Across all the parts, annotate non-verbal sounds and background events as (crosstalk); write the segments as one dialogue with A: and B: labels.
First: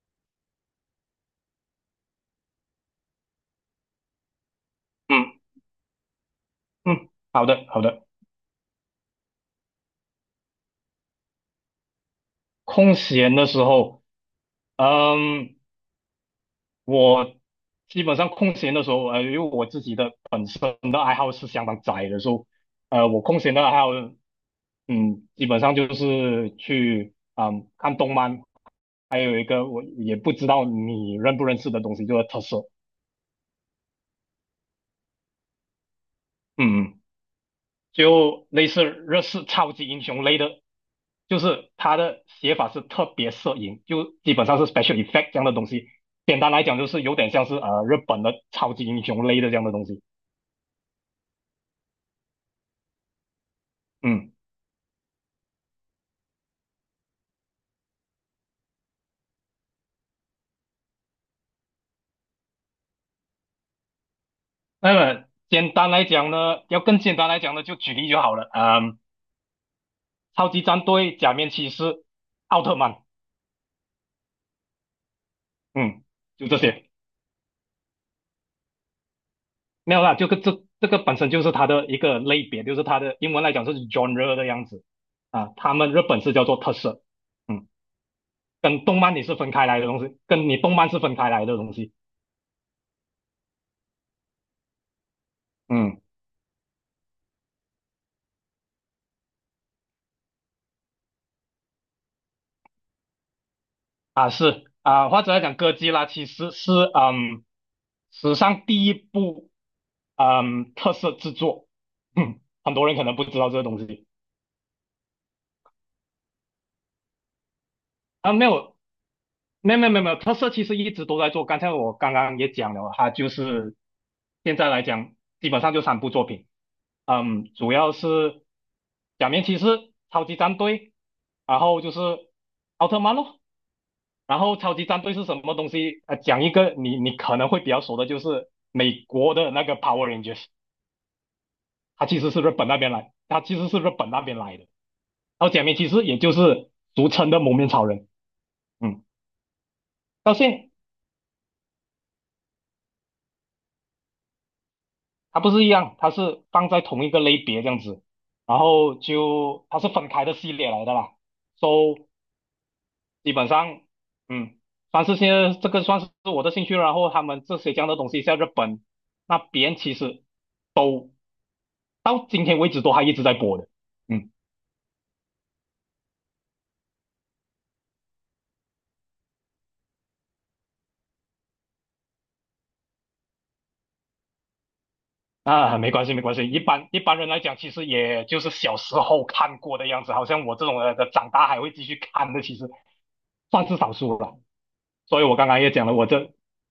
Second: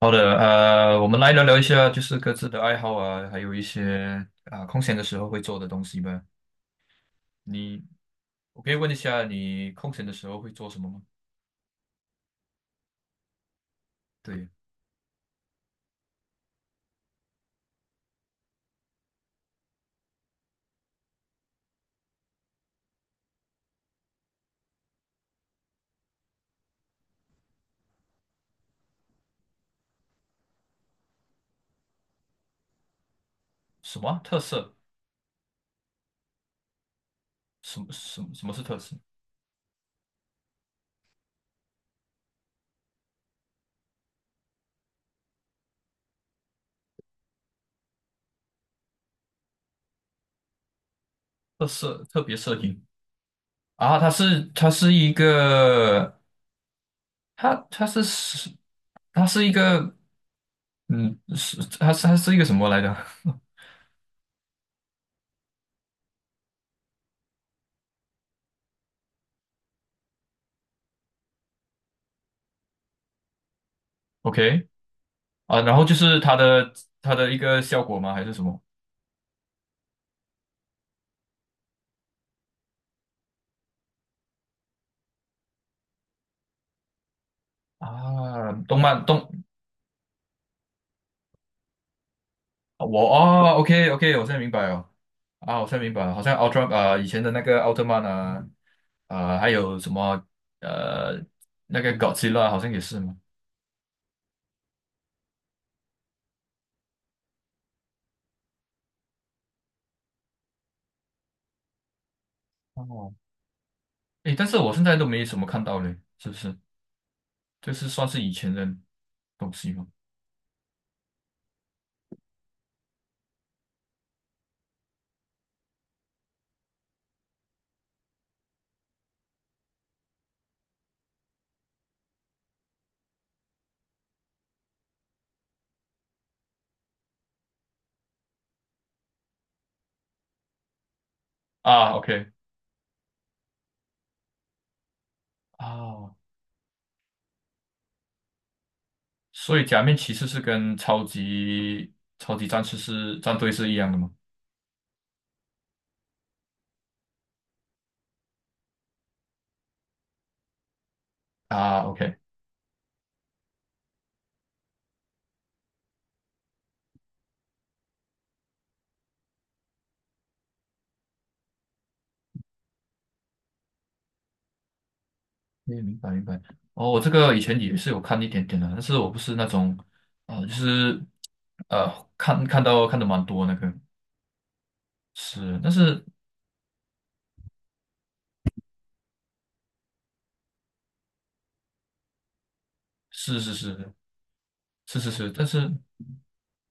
A: 好的，我们来聊聊一下，就是各自的爱好啊，还有一些啊、空闲的时候
B: 嗯
A: 会做的东西吧。
B: 嗯，好的好
A: 你，
B: 的。
A: 我可以问一下，你空闲的时候会做什么吗？
B: 空闲的时候，
A: 对，
B: 嗯，我基本上空闲的时候，因为我自己的本身的爱好是相当窄的，所以，我空闲的爱好，嗯，基本上就是去，嗯，看动漫，还有一个我也不知道你认不认识的东西，就是特色，
A: 什么啊特色？
B: 嗯。
A: 什么什么
B: 就
A: 什么是
B: 类
A: 特
B: 似
A: 色？
B: 日式超级英雄类的，就是它的写法是特别摄影，就基本上是 special effect 这样的东西。简单来讲，就是有点像是日本的超级英雄类的这样的东西。
A: 特色特别摄影啊，它
B: 嗯，
A: 是它是一个，它它是是它是一个，是它是一个什么来着 (laughs)
B: 那么简单来讲呢，要更简单来讲呢，就举例就好了。嗯，超级战队、假面骑士、奥特曼，
A: ？OK 啊，然后就
B: 嗯，
A: 是它
B: 就这
A: 的
B: 些。
A: 它的一个效果吗？还是什么？
B: 没有啦，就这个本身就是它的一个类别，就是它的英文来讲是 genre 的样子啊，他们日本是叫做特色。嗯。
A: 啊，动
B: 跟动
A: 漫
B: 漫你
A: 动
B: 是分开来的东西，跟你动漫是分开来的东西。
A: 我哦，OK OK，我现在明白了啊，我现在明
B: 嗯
A: 白了，好像奥特啊、以前的那个奥特曼啊啊、还有什么呃那个 Godzilla 好像也是嘛。
B: 或者来讲，哥吉拉其实是史上第一部特色制作，嗯，很多人可
A: 哦，
B: 能不知道这个东西
A: 诶，但是我现在都没什么看到嘞，是不是？这是算是以
B: 啊，没
A: 前的
B: 有。
A: 东西
B: 没有
A: 吗？
B: 没有没有没有，特色其实一直都在做。刚才我刚刚也讲了，它就是现在来讲，基本上就3部作品。嗯，主要是《假面骑士》、《超级战队》，然后就是奥特曼咯。然后超级战队是什么东西？讲一个你可能会比较熟的，就是美国的那个 Power Rangers，
A: 啊，OK
B: 它其实是日本那边来的。然后假面骑士
A: 啊，
B: 也就是俗称的蒙面超人，嗯，
A: 所以假面骑士
B: 到
A: 是
B: 现
A: 跟超级战队是一样的吗？
B: 它不是一样，它是放在同一个类别这样子，然后就它是分开的系列来的啦。
A: 啊
B: So
A: ，OK。
B: 基本上，嗯，算是现在这个算是我的兴趣。然后他们这些这样的东西在日本那边其实，都，到今天为止都还一直在播的。嗯
A: 嗯，明白明白。哦，我这个以前也是有看一点点的，但是我不是那种，啊，就是呃，看的蛮多那个是，但
B: 啊，没
A: 是
B: 关系没关系，一般人来讲，其实也就是小时候看过的样子，好像我这种人的长大还会继续看的，其实
A: 是是
B: 算是
A: 是
B: 少数了。
A: 是是
B: 所以
A: 是，
B: 我
A: 但
B: 刚刚
A: 是
B: 也讲了，我这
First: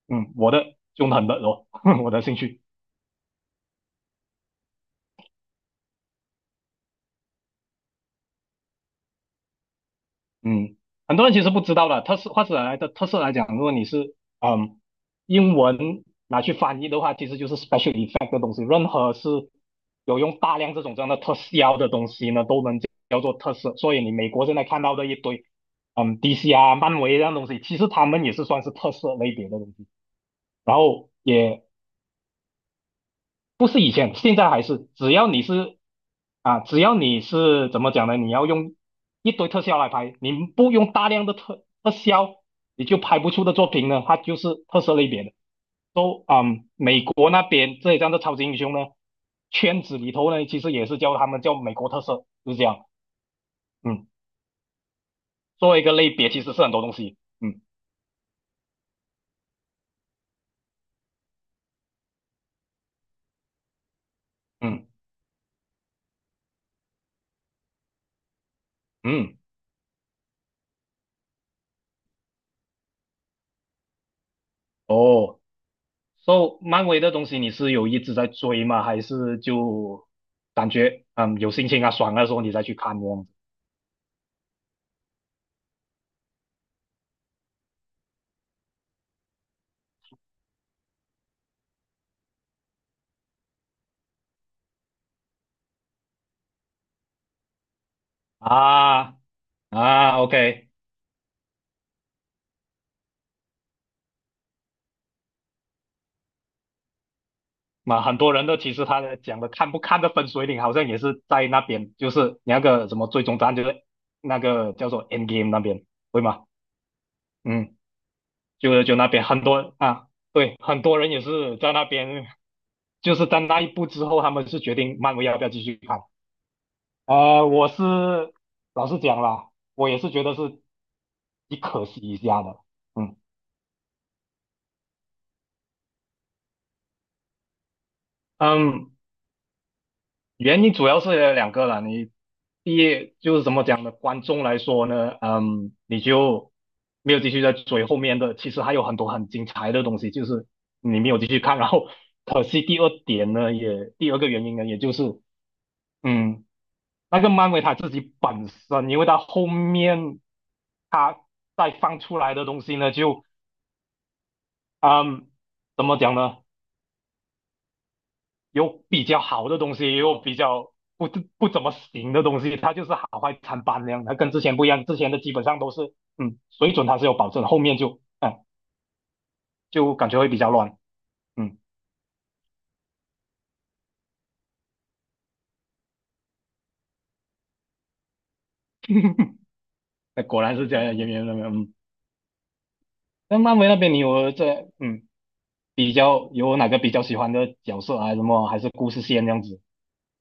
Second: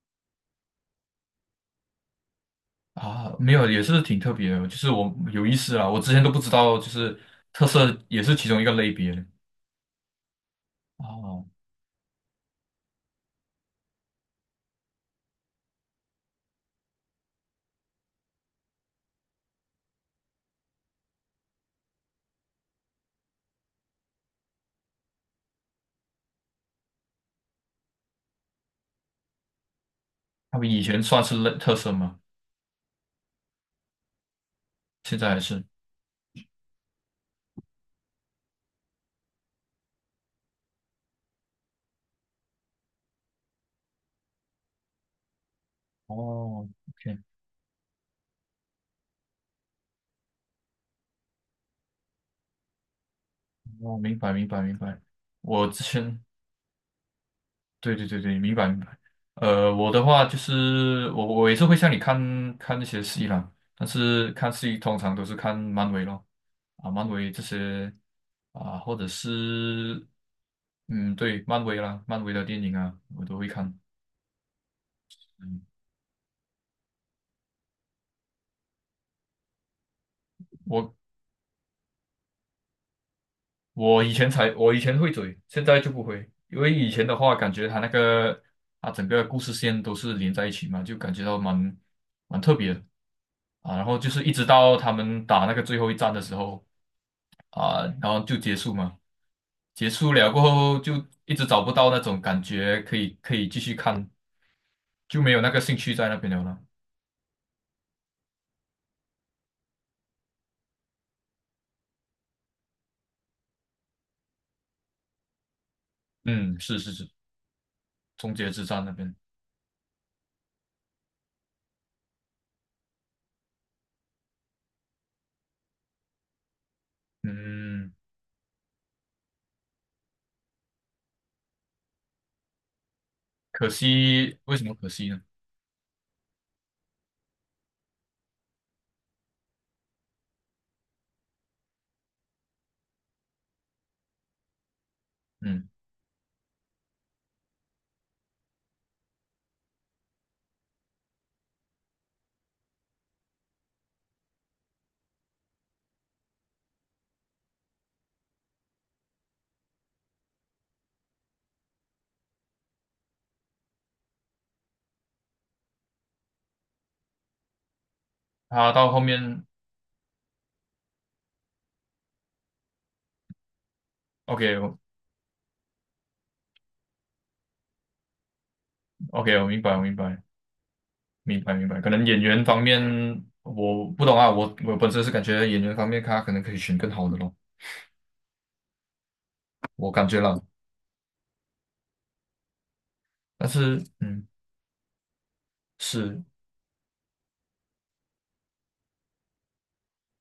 B: 嗯我的凶狠的哦，(laughs) 我的兴趣。
A: 啊，没有也是挺特别的，就是我有意思啊，我之前都不知道，就是特色也是其中一个类别
B: 嗯，很多人其
A: 哦，
B: 实不知道的，特色来讲，如果你是英文拿去翻译的话，其实就是 special effect 的东西。任何是有用大量这种这样的特效的东西呢，都能叫做特色。所以你美国现在看到的一堆DC 啊、漫威这样东西，其实他们也是算是特色类别的东西。
A: 他们
B: 然
A: 以前
B: 后
A: 算是类
B: 也
A: 特色吗？
B: 不是以前，现在还是，
A: 现在还是
B: 只要你是怎么讲呢？你要用一堆特效来拍，你不用大量的特效，你就拍不出的作品呢，它就是特色类别的。都啊，
A: 哦
B: 美
A: ，OK，
B: 国那边这一张的超级英雄呢，圈子里头呢，其实也是叫他们叫美国特色，就是这样。
A: 哦，
B: 嗯，
A: 明白明白明白，我
B: 作为
A: 之
B: 一个类
A: 前。
B: 别，其实是很多东西。嗯
A: 对对对对，明白明白。我的话就是我也是会像你看看那些戏啦，但是看戏
B: 嗯
A: 通常都是看漫威咯，啊，漫威这些啊，或者
B: 嗯，
A: 是嗯，对，漫威啦，漫威的电影啊，我都会看。
B: 哦。
A: 嗯，
B: So，漫威的东西你是有一直在追吗？还是就感
A: 我
B: 觉有心情啊爽的时候你再去看这样子
A: 我以前会追，现在就不会，因为以前的话感觉它那个啊整个故事线都是连在一起嘛，就感觉到蛮特别的。啊，然后就是一直到他们打那个最后一战的时候，啊，然后就结束嘛。
B: 啊
A: 结束
B: 啊
A: 了过
B: ？OK，
A: 后，就一直找不到那种感觉，可以继续看，就没有那个兴趣在那边了啦
B: 那很多人都其实他的讲的看不看的分水岭好像也是在那边，就是那个什么最终答案就是那个叫做 End Game 那边，对吗？
A: 嗯，是是是，
B: 嗯，
A: 终结之
B: 就
A: 战那
B: 就那
A: 边，
B: 边很多啊，对，很多人也是在那边，就是在那一步之后，他们是决定漫威要不要继续看。我是
A: 嗯，
B: 老实讲啦，我也是觉得是挺可惜一下的。嗯
A: 可惜，为什么可惜呢？
B: 嗯，原因主要是有2个啦。你第一就是怎么讲呢？观众来说呢，
A: 嗯，
B: 嗯，你就没有继续在追后面的，其实还有很多很精彩的东西，就是你没有继续看。然后可惜第二点呢，也第二个原因呢，也就是嗯，那个漫威他自己本身，因为他后面他再放出来的东西呢，就。啊、怎么讲呢？
A: 他
B: 有
A: 到后
B: 比较
A: 面
B: 好的东西，也有比较不怎么行的东西，它就是好坏参半那样。它跟之前不一
A: ，OK
B: 样，之前的基本上都是，嗯，水准它是有保证，后面就，嗯，
A: 我 OK，我明白，我明
B: 就感觉
A: 白，
B: 会比较乱。
A: 明白
B: 嗯，
A: 明白，可能演员方面我不懂啊，我本身是感觉演员方面他可能可以选更好的咯，
B: (laughs)
A: 我感觉
B: 那
A: 了，
B: 果然是这样，演员那边，嗯，那
A: 但
B: 漫威那
A: 是
B: 边你
A: 嗯。
B: 有这，嗯，比
A: 是，
B: 较有哪个比较喜欢的角色啊？什么还是故事线这样子？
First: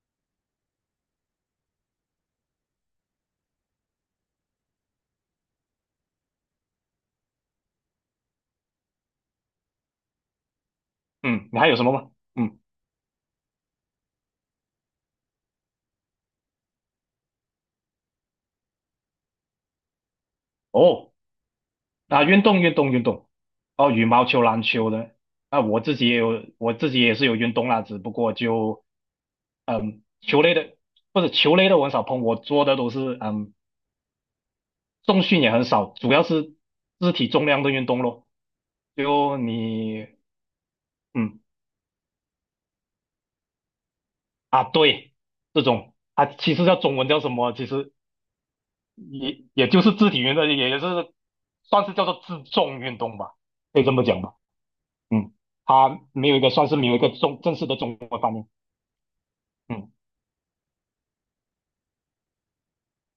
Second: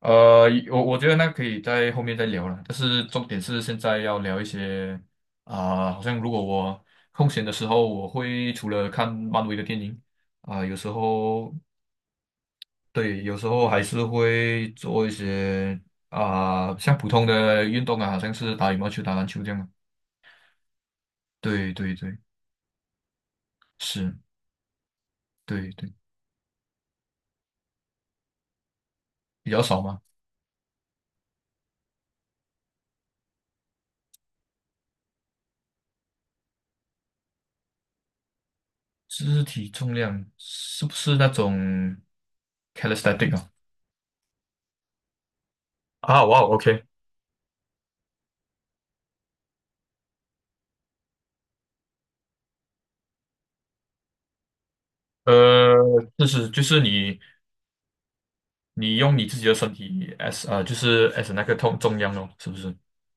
A: 呃，我觉得那可以在后面再聊了，但是重点是现在要聊一些啊、好像如果我空闲的时候，我会除了看漫威的电影啊、有时
B: 嗯，
A: 候
B: 你还有什么吗？嗯，
A: 对，有时候还是会做一些啊、像普通的运动啊，好像是打羽毛球、打篮球这样嘛。
B: 哦。
A: 对对对，
B: 啊，运动运动运动，哦，羽
A: 是，
B: 毛球、篮球的，啊，
A: 对
B: 我
A: 对，
B: 自己也有，我自己也是有运动啦，只不过就
A: 比较少嘛。
B: 嗯，球类的我很少碰，我做的都是嗯，重训也很少，主要是肢体重量的运动咯。就
A: 肢体重
B: 你
A: 量是不是那
B: 嗯
A: 种 calisthenic 啊？
B: 啊，对，这种
A: 啊，
B: 啊，
A: 哇
B: 其实叫
A: ，OK，
B: 中文叫什么？其实也就是肢体运动，也就是算是叫做自重运动吧，可以这么讲吧。嗯，
A: 呃，
B: 它
A: 就
B: 没有一
A: 是
B: 个
A: 就是你
B: 重正式的中文方面，
A: 你用你自己的身
B: 嗯。
A: 体 as 就是 as 那个痛中央哦，是不是？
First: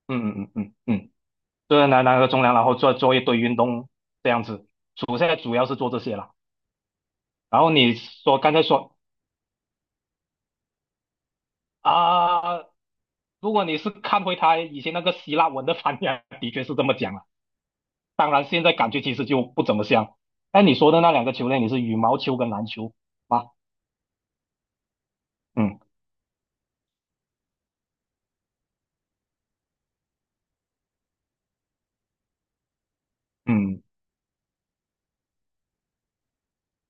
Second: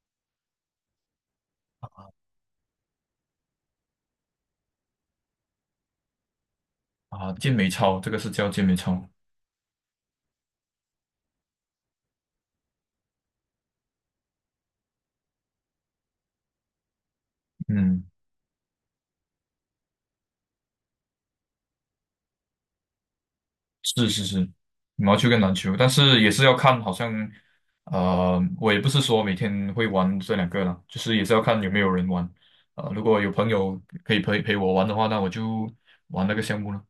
B: 嗯嗯嗯嗯，就是拿个中粮，然后做一堆运动这样子。主现在主要是做这些了。
A: 啊，健
B: 然
A: 美
B: 后你
A: 操，这个是
B: 说
A: 叫
B: 刚才
A: 健美
B: 说
A: 操。
B: 啊，如果你是看回他以前那个希腊文的翻译啊的确是这么讲了。
A: 嗯，
B: 当然现在感觉其实就不怎么像。哎，你说的那两个球类，你是羽毛球跟篮球吗？
A: 是是是，羽毛球跟篮球，
B: 嗯
A: 但是也是要看，好像我也不是说每天会玩这两个啦，就是也是要看有没有人玩。如果有朋友
B: 嗯
A: 可以陪陪我玩的话，那我就玩那个项目了。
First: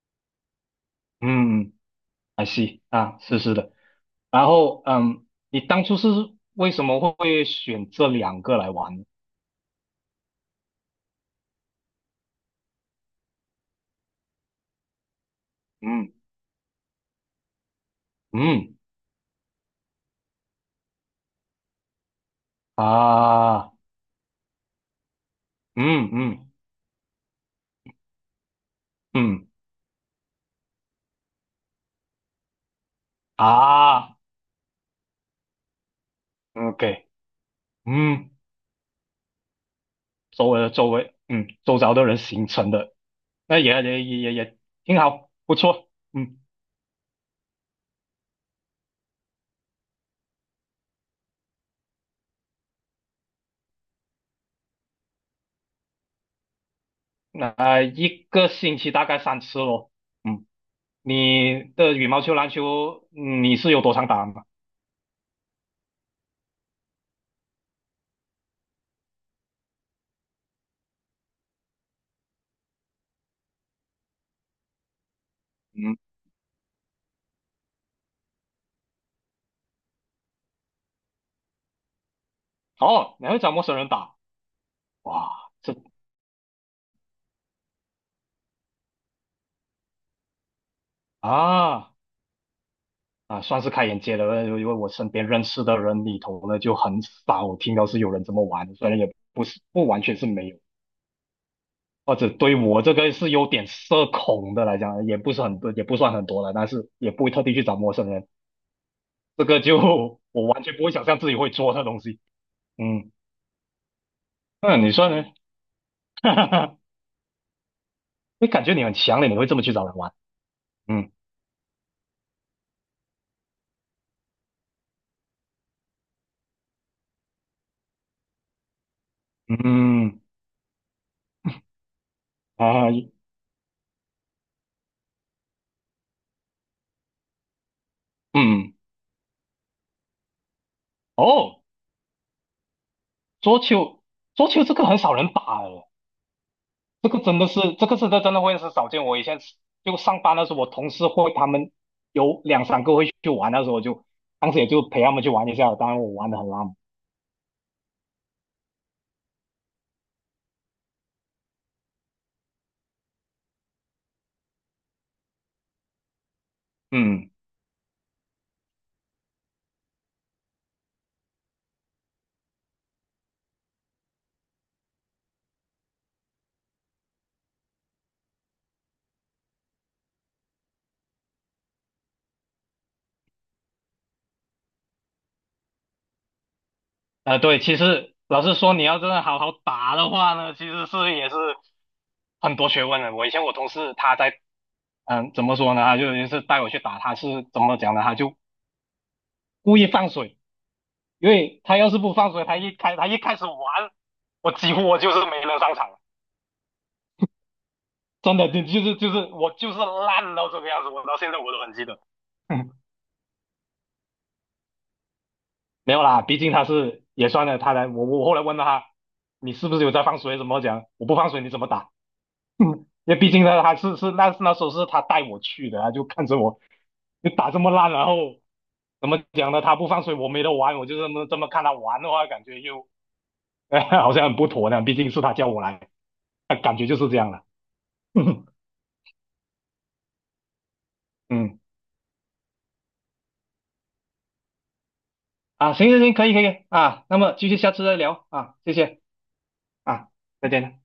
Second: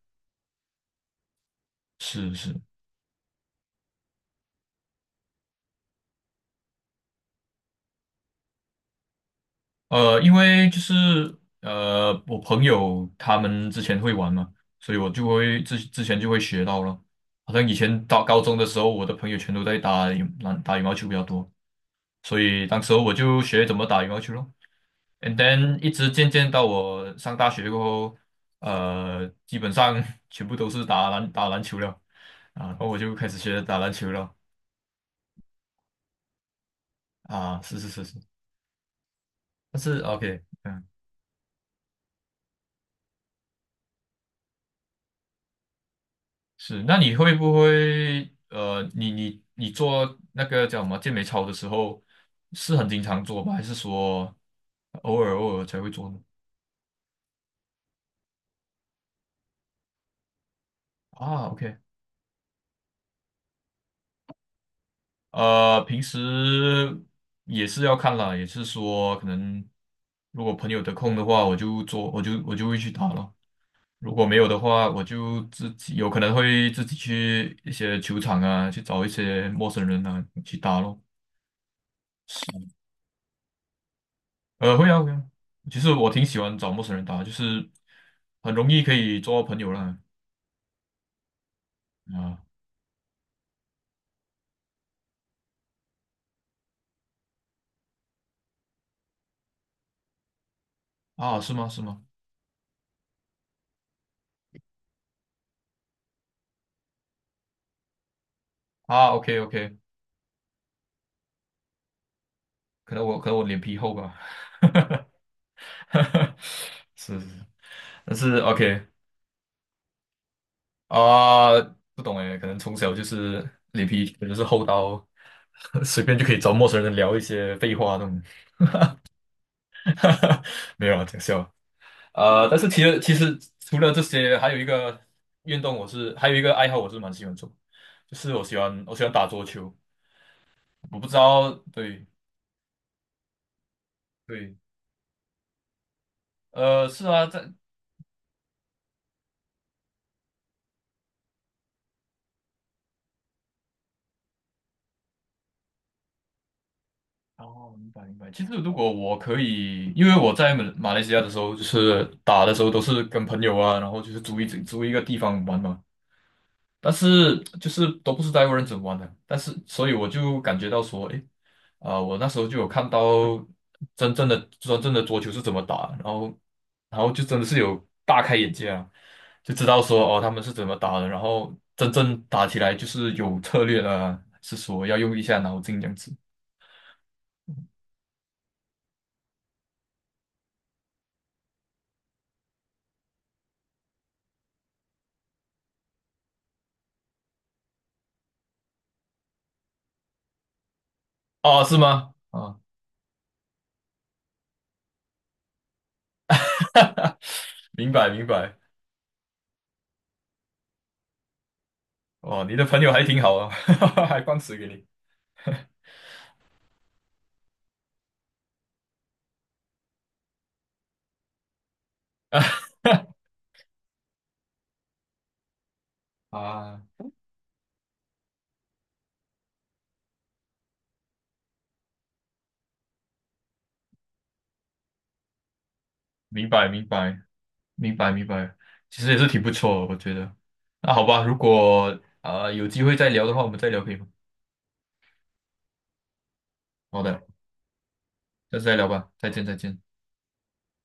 B: 嗯
A: 是
B: 还
A: 是。
B: s 啊，是是的。然后嗯，你当初是为什么会选这两个来玩呢？
A: 因为就是我朋友他们之前会玩嘛，所以我就会之之
B: 嗯
A: 前就会学到了。好像以前到高中的
B: 嗯
A: 时候，我的朋友全都在打羽毛球比较多，所以当时候我就学
B: 啊。
A: 怎么打羽毛球咯。And then 一
B: 嗯
A: 直渐渐
B: 嗯
A: 到我上大学过后，
B: 嗯
A: 基本上 (laughs) 全部都是打篮球了啊，然后我就开始学打篮球
B: 啊
A: 了
B: ，OK，
A: 啊，是是是是，
B: 嗯，
A: 但是 OK。
B: 周围的
A: 嗯。
B: 周围，嗯，周遭的人形成的，那也挺好，不错，嗯，
A: 是，那你会不会你做那个叫什么健美操的时候，是很经常做吧？还是说偶尔才会做呢？
B: 那、一个星期大概3次咯，嗯，
A: 啊
B: 你
A: ，OK，
B: 的羽毛球、篮球，嗯你是有多常打吗？
A: 平时也是要看啦，也是说可能如果朋友得空的话，我就做，我就会去打咯。如果没有的话，我就自己
B: 嗯，
A: 有可能会自己去一些球场啊，去找一些陌生人啊去打咯。
B: 哦，你还会找陌生人打，
A: 会啊会啊。
B: 哇，这
A: 其实我挺喜欢找陌生人打，就是很容易可以做到朋友啦。
B: 啊
A: 啊
B: 啊，算是开眼界了，因为我身边认识的人里头呢，就很少听到是有人这么玩的，虽然也不完全是没有。
A: 啊，是吗？是吗？
B: 或者对我这个是有点社恐的来讲，也不是很多，也不算很多了，但是也不会特地去找陌生人，
A: 啊，OK
B: 这个
A: OK，
B: 就 (laughs) 我完全不会想象自己会做那东西。
A: 可能
B: 嗯，
A: 我可能我脸皮厚吧。
B: 那你说呢？
A: (laughs)
B: (laughs) 哈哈，
A: 是是是，但是
B: 你感觉你
A: OK
B: 很强烈，你会这么去找人玩？嗯
A: 啊，不懂诶，可能从小就是脸皮可能是厚到 (laughs) 随便就可以找陌生人聊一些废话那种。
B: 嗯
A: (laughs) 没有啊，讲笑。但是其实其
B: 啊
A: 实除了这些，还有一个爱好我是蛮喜欢做，就是我喜
B: 嗯
A: 欢我喜欢打桌球。我不知道，
B: 哦，
A: 对
B: 桌球。桌
A: 对，
B: 球这个很少人打诶，
A: 是
B: 这个
A: 啊，
B: 真的
A: 在
B: 是这个是真的真的会是少见。我以前就上班的时候，我同事会他们有两三个会去玩，的时候我就当时也就陪他们去玩一下，当然我玩的很烂。
A: 哦，明白明白。其实如果我可以，因为我在马来西亚的时候，就是打的时候都是跟朋友啊，然后就是租一个地方玩嘛。但
B: 嗯，
A: 是就是都不是在人怎么玩的，但是所以我就感觉到说，诶，啊、我那时候就有看到真正的桌球是怎么打，然后就真的是有大开眼界啊，就知道说哦他们是怎么打的，然后真正打起来就是有策略了，是说要用一下脑筋这样子
B: 对，其实老实说，你要真的好好打的话呢，其实是也是很多学问的。我以前我同事他在，嗯、怎么说呢？他就也是带我去打，他是怎么讲呢？他就故意放水，因为
A: 啊，是
B: 他要是
A: 吗？
B: 不放水，
A: 啊，
B: 他一开始玩，我几乎我就是没能上场，
A: (laughs) 明白明
B: 真的，
A: 白，
B: 我就是烂到这个样子，我到现在我都很记得。
A: 哦，
B: (laughs)
A: 你的
B: 嗯，
A: 朋友还挺好啊，(laughs) 还放水给你
B: 没有啦，毕竟他是也算了，他来我后来问了他，你是不是有在放水？怎么讲？我不放水你怎么打？(laughs)
A: (laughs)
B: 嗯，也毕竟呢，还是那时候是他带我去的，他就看着我
A: 啊，
B: 就打这么烂，然后怎么讲呢？他不放水，我没得玩，我就这么看他玩的话，感觉又、(laughs) 好像很不妥呢。毕竟是他叫我来，
A: 明白
B: 感觉
A: 明
B: 就是这
A: 白。
B: 样了。
A: 明白明
B: (laughs)
A: 白，其实也是挺不错的，我觉得。那好吧，如
B: 嗯
A: 果啊、有机会再聊的话，我们再聊可以吗？
B: 啊，行行行，可以可以
A: 好
B: 啊，那
A: 的，
B: 么继续下次再聊啊，
A: 下次
B: 谢
A: 再聊
B: 谢
A: 吧，再见再见。
B: 啊，再见。